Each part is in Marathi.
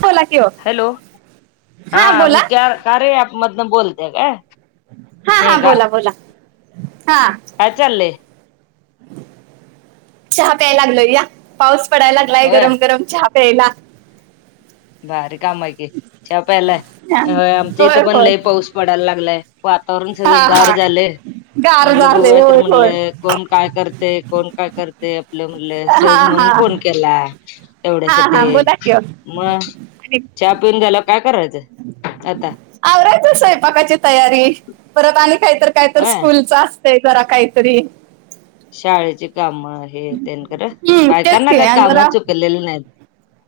बोला कि हो हॅलो हा मी कार्य ऍप मधन बोलते काय. हा हा मेघा बोला बोला हा काय चाललय. चहा प्याय लागलय या पाऊस पडायला लागलाय होय गरम गरम चहा प्यायला. भारी काम आहे की व प्यालाय हा. आमच्या होय इथं पण होय लय पाऊस पडायला लागलाय. वातावरण हा सगळं गार हा झाले गार म्हणटलं झाले बघूया तर होय होय म्हटले. कोण काय करते, कोण काय करते. ते आपलं म्हटलं हा सहज म्हणून हा फोन केला हा हा तेवढ्यासाठी बोला कि हो मग आणि हा पिऊन झाला काय करायचं आता, आवरायचं स्वयंपाकाची तयारी परत आणि काहीत काय तर होय स्कूलचा तरा कायतरी शाळेची कामं हे तेन खरं हम्म तेच बायकांना की काय आणि काम जरा चुकलेले नाहीत.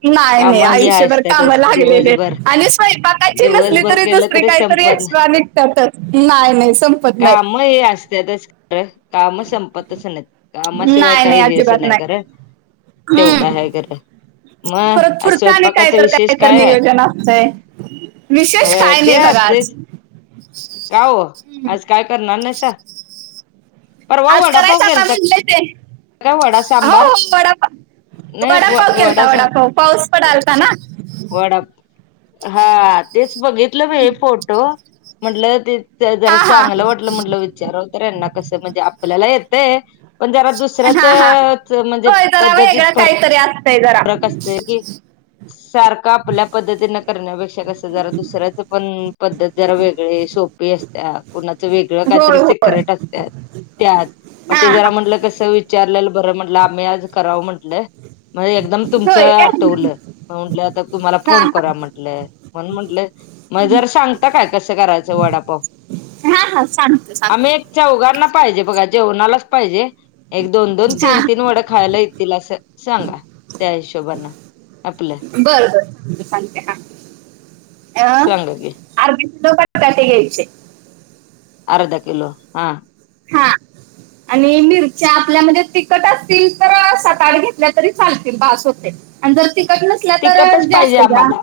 नाही काम नाय ही आयुष्यभर काम असतातच दिवसभर लागलेलेत आणि स्वयंपाकाची नसली दिवसभर तरी दुस केलं री काहीतरी संपत एक्स्ट्रा निघतातच नाय नाय संपत नाहीत. ये अस त्याजच ते काम संपतचं नाहीत कामाशिवाय नाही नाही काही हे असं अजिबात नाही खर तेवढा हाय हम्म खर मग परत आज पुढचं आणि काय स्वयंपाकाच तर विशेष तर काय आहे. नियोजन असतंय विशेष होय काय ते नाही बघा आज असतेच का हो आज काय करणार नाहीसा परवा वडापाव केलता. लय ते काय वडा हो सांबार हो वडापाव नाही व वडापाव वडा केलता सांब वडापाव पाऊस पण आलता ना वडा हा तेच बघितलं [unintelligible] फोटो म्हटलं ते ते जरा हा हा चांगलं वाटलं म्हटलं विचारव तर यांना कसं म्हणजे आपल्याला येतय पण जरा दुस दुसऱ्या हा च्या म्हणजे पद्धतीत फरकं तरी असतय जरा फरक असतय की सारखं आपल्या पद्धतीन करण्यापेक्षा कस जरा दुसऱ्या पण पद्धत जरा वेगळी सोपी असत्या कोणाच वेगळं होय काहीतरी होय सिक्रेट असत्यात त्यात म हा ते हा जरा म्हटलं कस विचारलेलं बरं म्हंटलं आम्ही आज करावं म्हटलं म एकदम तुमचं होय काय आठवलं म म्हटलं आता तुम्हाला हा फोन हा कराव म्हटलं म्हणून म्हटलं म जरा सांगता काय कसं करायचं वडापाव. हा हा सांगत सांग आम्ही एक चौघांना पाहिजे बघा जेवणालाच पाहिजे. एक दोन दोन हा तीन तीन वड खायला येतील असं सांगा. त्या हिशोबन आपल बरं बरं सांगते सांगते हा अ सांगा की अर्धा किलो बटाटे घ्यायचे. अर्धा किलो हा हा आणि मिरच्या आपल्या म्हणजे तिखट असतील तर सातआठ घेतल्या तरी चालतील बास होतय. आणि जर तिकट नस नसल्या तर तिखटच पाहिजे जास्त घ्या आम्हाला.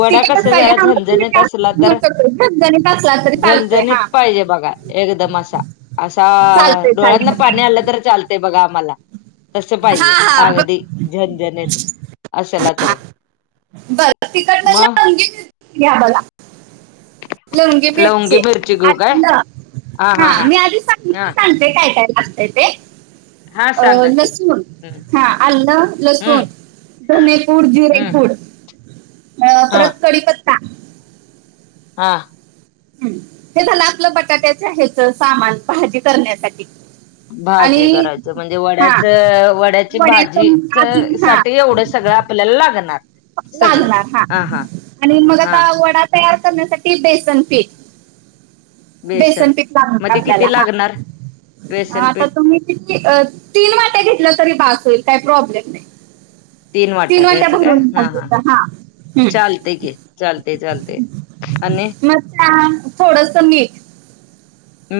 वडा तिखट कस चं पाहिजे जरा ना मं तुम्ही झणझणीत असला जास्त तो तर झणझणीत असला तरी चालतय झणझणीत हा पाहिजे बघा एकदम असा असा चालतंय डोळ्यातना चालतंय पाणी आलं तर चालतय बघा आम्हाला तस हा पाहिजे हा ब- अगदी झणझणीत असला तर बर तिकट मग लवगी मिरची घ्या बला लंवगी लवंगी मिरचे मिरची घेऊ काय आलं हा मी आधी हा सांगितली सांग ते काय काय लागतंय ते हा अ सांगा की लसूण हम्म हा अल्लं हम्म लसूण धनेपूड हम्म जिरेपूड अ हा परत कडीपत्ता हा हम् हे झालं आपलं बटाट्याच ह्याच सामान भाजी करण्यासाठी भाजी आणि करायचं म्हणजे हा वड्याच वड्याची भाजी वड्याचं चं अजून हा साठी एवढं सगळं आपल्याला लागणार. लागणार हा आणि मग हा आता वडा तयार करण्यासाठी बेसन पीठ बेसन पिठ मग लागणार ते आपल्याला किती हा लागणार आता बेसनपीठ तुम्ही किती तीन वाट्या घेतल्या तरी बास होईल काय प्रॉब्लेम नाय. तीन वाट्या घ्यायचं काय हा हा हं. चालतय की चालतय चालतय. म त्यात थोडस मीठ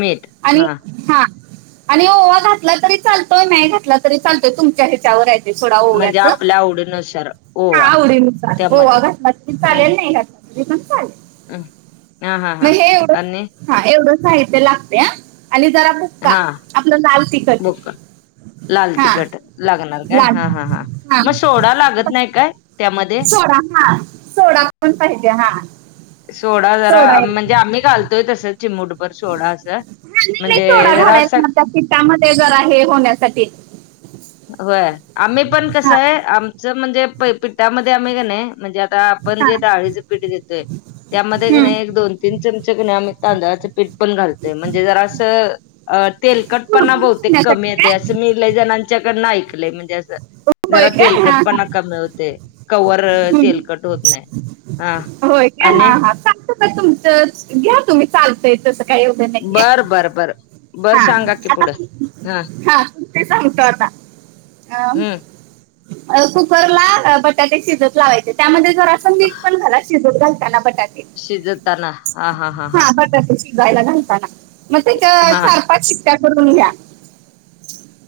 मीठ हा आणि हा आणि ओवा घातला तरी चालतोय नाही घातला तरी चालतोय तुमच्या ह्याच्यावर आहे थोडा म्हणजे ओव्याच आपल्या आवडीनुसार हा ओवा आवडी नूसार त्यामध्ये ओवा घातला चालेल नाही घातला त स काय [unintelligible] अं [unintelligible] मग हे एवढं हा एवढं साहित्य लागतया आणि जरा बुक्का हा आपलं लाल तिक बुका लाल तिखट लागणार काय लाल हा हा हां हा मग सोडा लागत नाही काय त्यामध्ये सोडा हा सोडा पण पाहिजे हा सोडा जरा म्हणजे आम्ही घालतोय तसं चिमुटभर सोडा अस हा नाही नाही म्हणजे सोडा जरा घालायला असं मग त्या पिठामधे त्यामध्ये जर आहे होण्यासाठी होय आम्ही पण हा कसंय आमचं म्हणजे पिठामध्ये आम्ही ग नाही म्हणजे आता आपण हा जे डाळीच पीठ घेतोय त्यामध्ये घेणे हम्म. एक दोन तीन चमचे घेणे आम्हि कनी तांदळाच पीठ पण घालतोय म्हणजे जरास तेलकट पणा कुरकुरीत बहुतेक होण्यासाठी कमी येते काय अस मी लयी जणांच्याकडं ऐकलंय म्हणजे असं जरा होय काय हा तेलकट हा पणा कमी होतय कवर हम्म. तेलकट होत नाही हां आणि तुमचंच घ्या तुम्ही चालतय तसं काही एवढं नाहीये बरं बरं बरं बरं हा सांगा की आता पुढं हा ते सांगतो आता अ हम्म अ कुकरला बटाटे शिजत लावायचे त्यामध्ये जरा असं मिठ पण घाला शिजत घालताना बटाटे शिजताना हा हा हा हा शिजायला घालताना मग त्याच्या हा चार पाच शिक््ट्या करून घ्या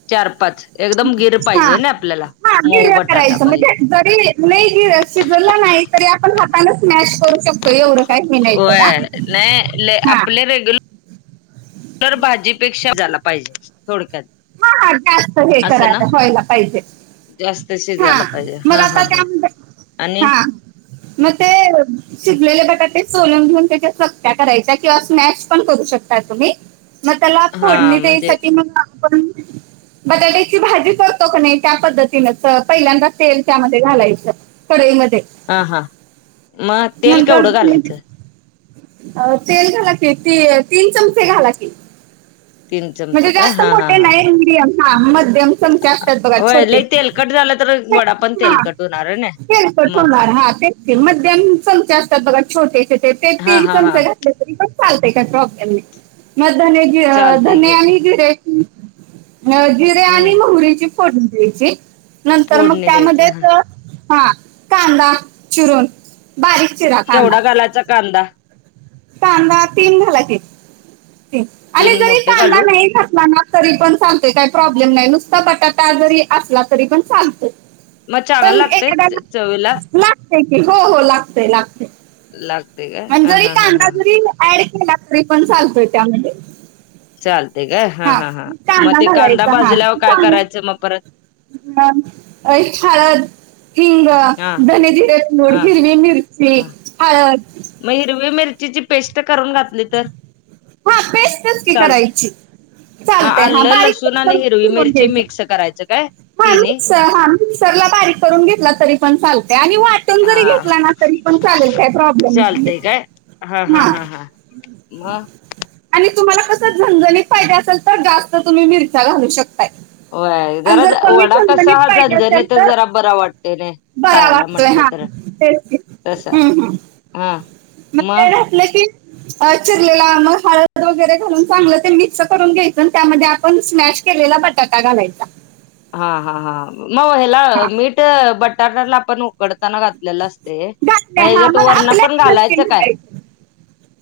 चार पाच एकदम गिर हा पाहिजे ना आपल्याला हा गिर मऊ बटाटा करायचं पाहिजे म्हणजे जरी नाही गिर शिजलं नाही तरी आपण हाताानच मॅश करू शकतो एवढं काही मी नाही थोडा होय नाही हा आपले रेगुल तर भाजीपेक्षा झाला पाहिजे थोडक्यात हा हा जास्त हे असं ना करायला व्हायला पाहिजे जास्त हा शिजायला पाहिजे मग हा हा आता हा त्यामध्ये आणि हा मग ते शिजलेले बटाटे सोलून घेऊन त्याच्या चक््या करायच्या किंवा स्मॅश पण करू शकता तुम्ही मग त्याला हा फोडणी म्हणजे त्यायसाठी मग आपण बटाट्याची भाजी करतो का नाही त्या पद्धतीनच पहिल्यांदा असेल त्यामध्ये घालायचं कढईमध्ये ह हां मग तेल नंतर केवढं तुम्ही, घालायचं अ तेल घाला की तीन चमचे घाला की तीन चमच म्हणजे का जास्त हा हा मोठे हा नाही मिडियम हा मध्यम चमचे असतात बघा छोटे झाल तर वडा पण हा तेलकट होणार ना तेलकट मग होणार तेच ते मध्यम चग असतात बघा छोटेचे ते तेच हा तीन हा हा चमचे घातले पण चालतय काय प्रब्लेम चालते घे नाही मग जिरे हम्म आणि मोहरीची फोडून घ्यायची नंतर मग फोडणी द्यायचं ह त्यामध्येच हा कांदा चिरून बारीक चिरा कांदा केवढा घालायचा कांदा कांदा तीन घाला तीन आणि तीन जरी मोठे कांदा घालू नाही घातला ना तरी पण सांगते काय प्रॉब्लेम नाही नुसता बटाटा जरी असला तरी पण सांगते मग चांग लागतय चवीला लागतेय की हो हो लागतेय लागते लागते का आणि हा जरी हा हा कांदा हा ह जरी ऍड केला तरी पण चालतोय त्यामध्ये चालते काय हा हा हां मग ते कांदा भाजल्यावर काय करायचं मग परत ह अ शारत हा किंगडम धनी दिर नोडी हा हिरवी मिरचीि हा हळ मग हिरवी मिरचीची पेस्ट करून घातली तर हा बेस्टच की चालत करायची मग चालतंय हा आलं बारीक लसूण आणि करून हिरवी फिरून मिरची घ्यायचं मिक्स करायच काय तिन हा मिक्सर ला बारीक करून घेतला तरी पण चालते आणि वा घ हा तण का् चालतय वा आणि तुम्हाला कसं झणझणीत फाये असेल तर जास्त तुम्ही मिरच्या घालू शकताय आणि होर जर कमी वडा कसा खणखणीत हा पाहिजे झझणी असेल तर जरा बरा वाटते न खायला म्हटलं तर तसा हम् हम हा मा की चिरलेला मग हळद वगैरे घालून चांगलं ते मिक्स करून घ्यायच त्या पण स्नॅश केलेला बटाटा घालायचा हा हा हां मग ह्याला हा मीठ बटाटाला आपण उकडताना घातलेलं असते घातले मग हा याच्यात वरण आपल्या पण नक्की घालायचं काय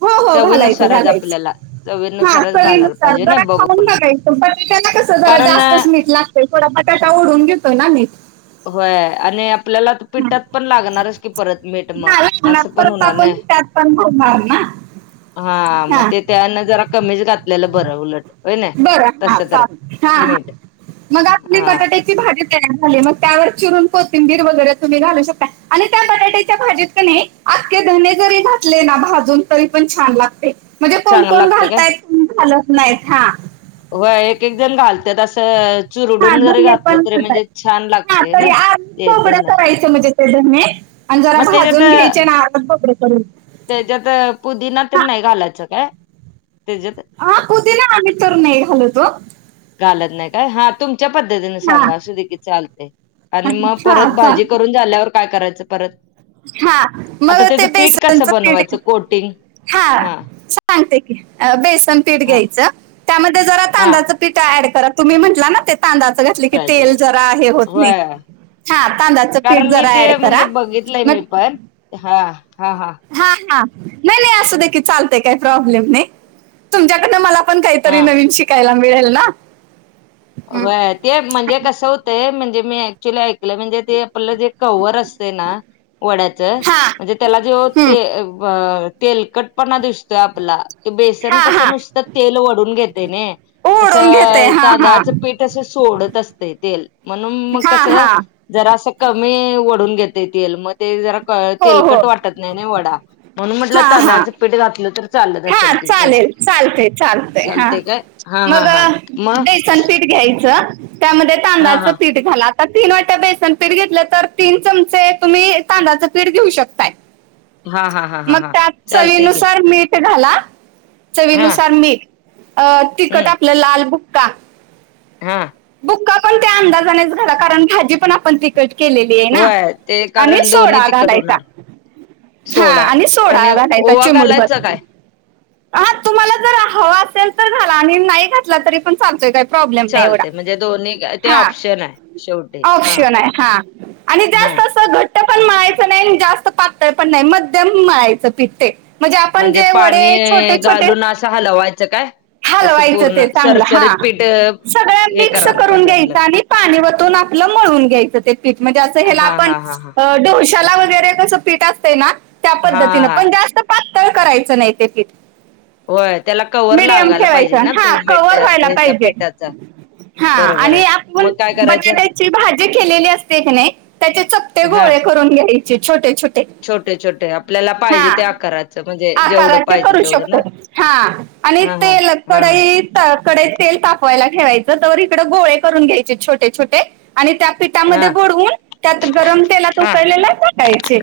हो हो घालायचं चवीनुसारच आपल्याला घालायचं चवीनुसारच घालायला पाहिजे ना बघून पटाट्याला कसं जरा जास्तच मीठ लागत थोडा पटाटा ओढून घेतो ना मीठ होय आणि आपल्याला हा पिठ्टात पण लागणारच की परत मीठ म हा लागणार असं पण परत होणार आपण न त्यात पण घालणार हा मग ते त्यान जरा कमीच घातलेलं बरं उलट होय ना बर हा तस तर हा हा मीठ मग प हा भाजी तयार झाली मग त्यावर चिरून कोथिंबीर वगैरे तुम्ही घालू शकता आणि त्या बटाट्याच्या भाजीत का नाही अखखे धने जरी घातले ना भाजून तरी पण छान लागते म्हणजे कोण चांगलं कोण लागते काय घालताय घालत नाहीत हा हो एक एक जण घालत तसं हा चुरडून जर धने घातलं पण तरी म्हणजे छान घालतायत लागत ना ते धन जे आणि जरा मग त्याच्यात भाजून घ्यायचे ना आ बडे करून त्याच्यात पुदीना तर हा नाही घालायचं काय त्याच्यात हा कुती ना आम्ही तर नाही घालतो घालत नाही काय हात तुमच्या पद्तीन हा सांगा हा लगत चालतंय. भाजीून काय करायचं परत हा आता मग ते त्याचं पीठ कसं बेसनच पीठ बनवायचं कोटिंग हा छांगते की बेसन पीठ हा घ्यायचं त्यामध्ये जरा हा कांददाचं पिठा ऍड करा तुम्ही म्हटला ना ते तांददाच घातलं की करायचं तेल जरा आहे होत नाही होय हा तांद्याचं पीठ जरा ऍड करा मग प हा हा हा हा हा नाही नाही असं देखील चालतय काही प्रॉब्लेम नाही तुमच्याकडे मला आपण काहीतरी हा नवीन शिकायला मिळेल ना हम्म. वय ते म्हणजे कसं होतंय म्हणजे मी ऍक्च्युली ऐकलं म्हणजे ते आपलं जे क्हवर असते ना वड्याच हा म्हणजे त्याला जे हम्म. ते तेलकटपणा दिसतोय आपला ते बेसन हा कसं हा नुसतं तेल वढून घेते ना ओढून घेते तसं हा हा तांदळाच पीठ अस सोडत असते तेल म्हणून मग हा हा कसं जरा असं कमी वओढून घेतता येल मग ते ज हो हो तेलकट वाटत नाही वडा म्हणून म्हटलं हा हा तांदळाचं पीठ घातलं तर चालत असेल हा की त्याला चालेल चालतय चालत हा चालते काय हा मग हा हा मग बेसन पीठ घ्यायचं त्यामध्ये हा तांदळाचं हा पीठ झा आता तीन वाट्या बेसन पीठ घेतलं तर तीन चमचे तुम्ही तांदाचं पीठ घेऊ शकताय [inaudible] हा हा हा मग हा त्या चालते की चलीनुसार मी ला हा चवीनुसार मीठ तिकट हम्म आपलं लाल बुक्का हा कक्का पण त्या अंदाजानेच घ कारण भाजी पण आपण तिकट केले होय ते आणि कारण दोन्ही सोडा तिकट घालायचा होणार हा सोडा आणि सोडा राय ओवा त्याचे मुडभर घालायचा काय हा तुम्हाला जर हवा असेल तर झाला आणि नाही घातला तरी पण सांगतोय काय प्रॉब्लेम नाही एवढा चालते म्हणजे दोन्ही काय ते हा ऑप्शन आहे शेवटी हा पशन आहे हा आणि हा जास्त अस प पण माळाचं नाही जास्त पातळ पण नाही मध्यम माळायचं पितते म्हणजे आपण जे पाणी वडे छोटे छोटे घालून असा हलवायचं काय असं हलवायचं पूर्ण ते चांगलं हा सरसरीत पीठ अ, सगळ्या हे मिक्स करायला करून पाहिजे घ्यायचं आपल्याला आणि पाणी वतून आपलं मळून घ्यायचं ते पठ म्हणजे असं ह हा आपण हा हा हा ढशाला वगैरे कस पीठ असते ना त्या पद्धतीन हा पण जास्त पातळ करायचं नाही होय त्याला कवर मडयम लागायला पाहिजे ठेवायचा ना हा पे- मेट कवर व्हायला ह्याचा पाहिजे पिठाचा हा बरोबर आणि आहे आपण मग काय करायचं बटाट्याची भाजी केलेली असते एक नाही त्याचे चपते हा गोळे करून घ्यायचे छोटे छोटे छोटे छोटे आपल्याला हा पाहिजे ते आकारात आकाराचे करू शकतो हा आणि हा हा तेल हा कढईत कडे तेल तापवायला ठेवायचं तर इकड गोळे करून घ्यायचे छोटे छोटे आणि त्या हा पिठामध्ये बुडवून त्यात गरम तेलात हा उकळलेले टाकायचे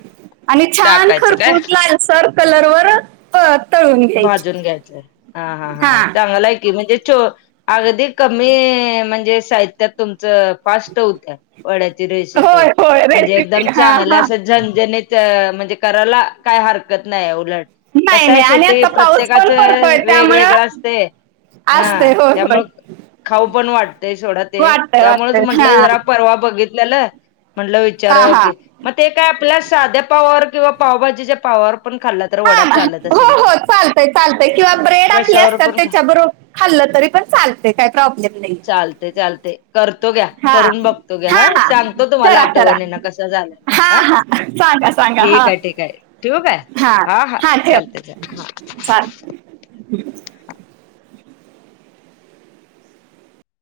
आणि छान टाकायचं काय खरपूर लालसर कलर वर तळून घ्यायचे भाजून घ्यायचंय हा हा हां चांग आहे कि म्हणजे चो अगदी कमी म्हणजे साहित्यात तुमचं फास्ट होत वड्याची रेसिपी होय होय म्हणजे रेसिपी एकदम हा चांग हा झनझनेच म्हणजे करायला काय हरकत नाही उलट नाही कसं नाही आहे आणि आ शेवटी प्रत्येकाच वेगवेगळ असतेय हा असतंय होय होय त्यामुळे खाऊ पण वाटतय सोडा ते वाटतंय त्यामुळेच वाटतंय म्हंटलं हां जरा परवा बघित आपल्याला म्हटलं विचारा हां कि मग ते काय आपल्या साध्या पावावर किंवा पावभाजीच्या पावावर पण खाल्ला तर वडा चालत असेल की चालत किंवा ब्रेड आपले कशावर असतात पण त्याच्याबरोबर खाल्लं तरी पण चालत काही प्रॉब्लेम नाही. ते चालते. करतो घ्या करून हां बघतो घ्या हां ह हां सांगतो तुम्हाला करा करा आठवणी ना कस झालेला हा हां हां सांगा सांगा ठीक हां आहे ठीक आहे ठेवू काय हा हा चालत. चल.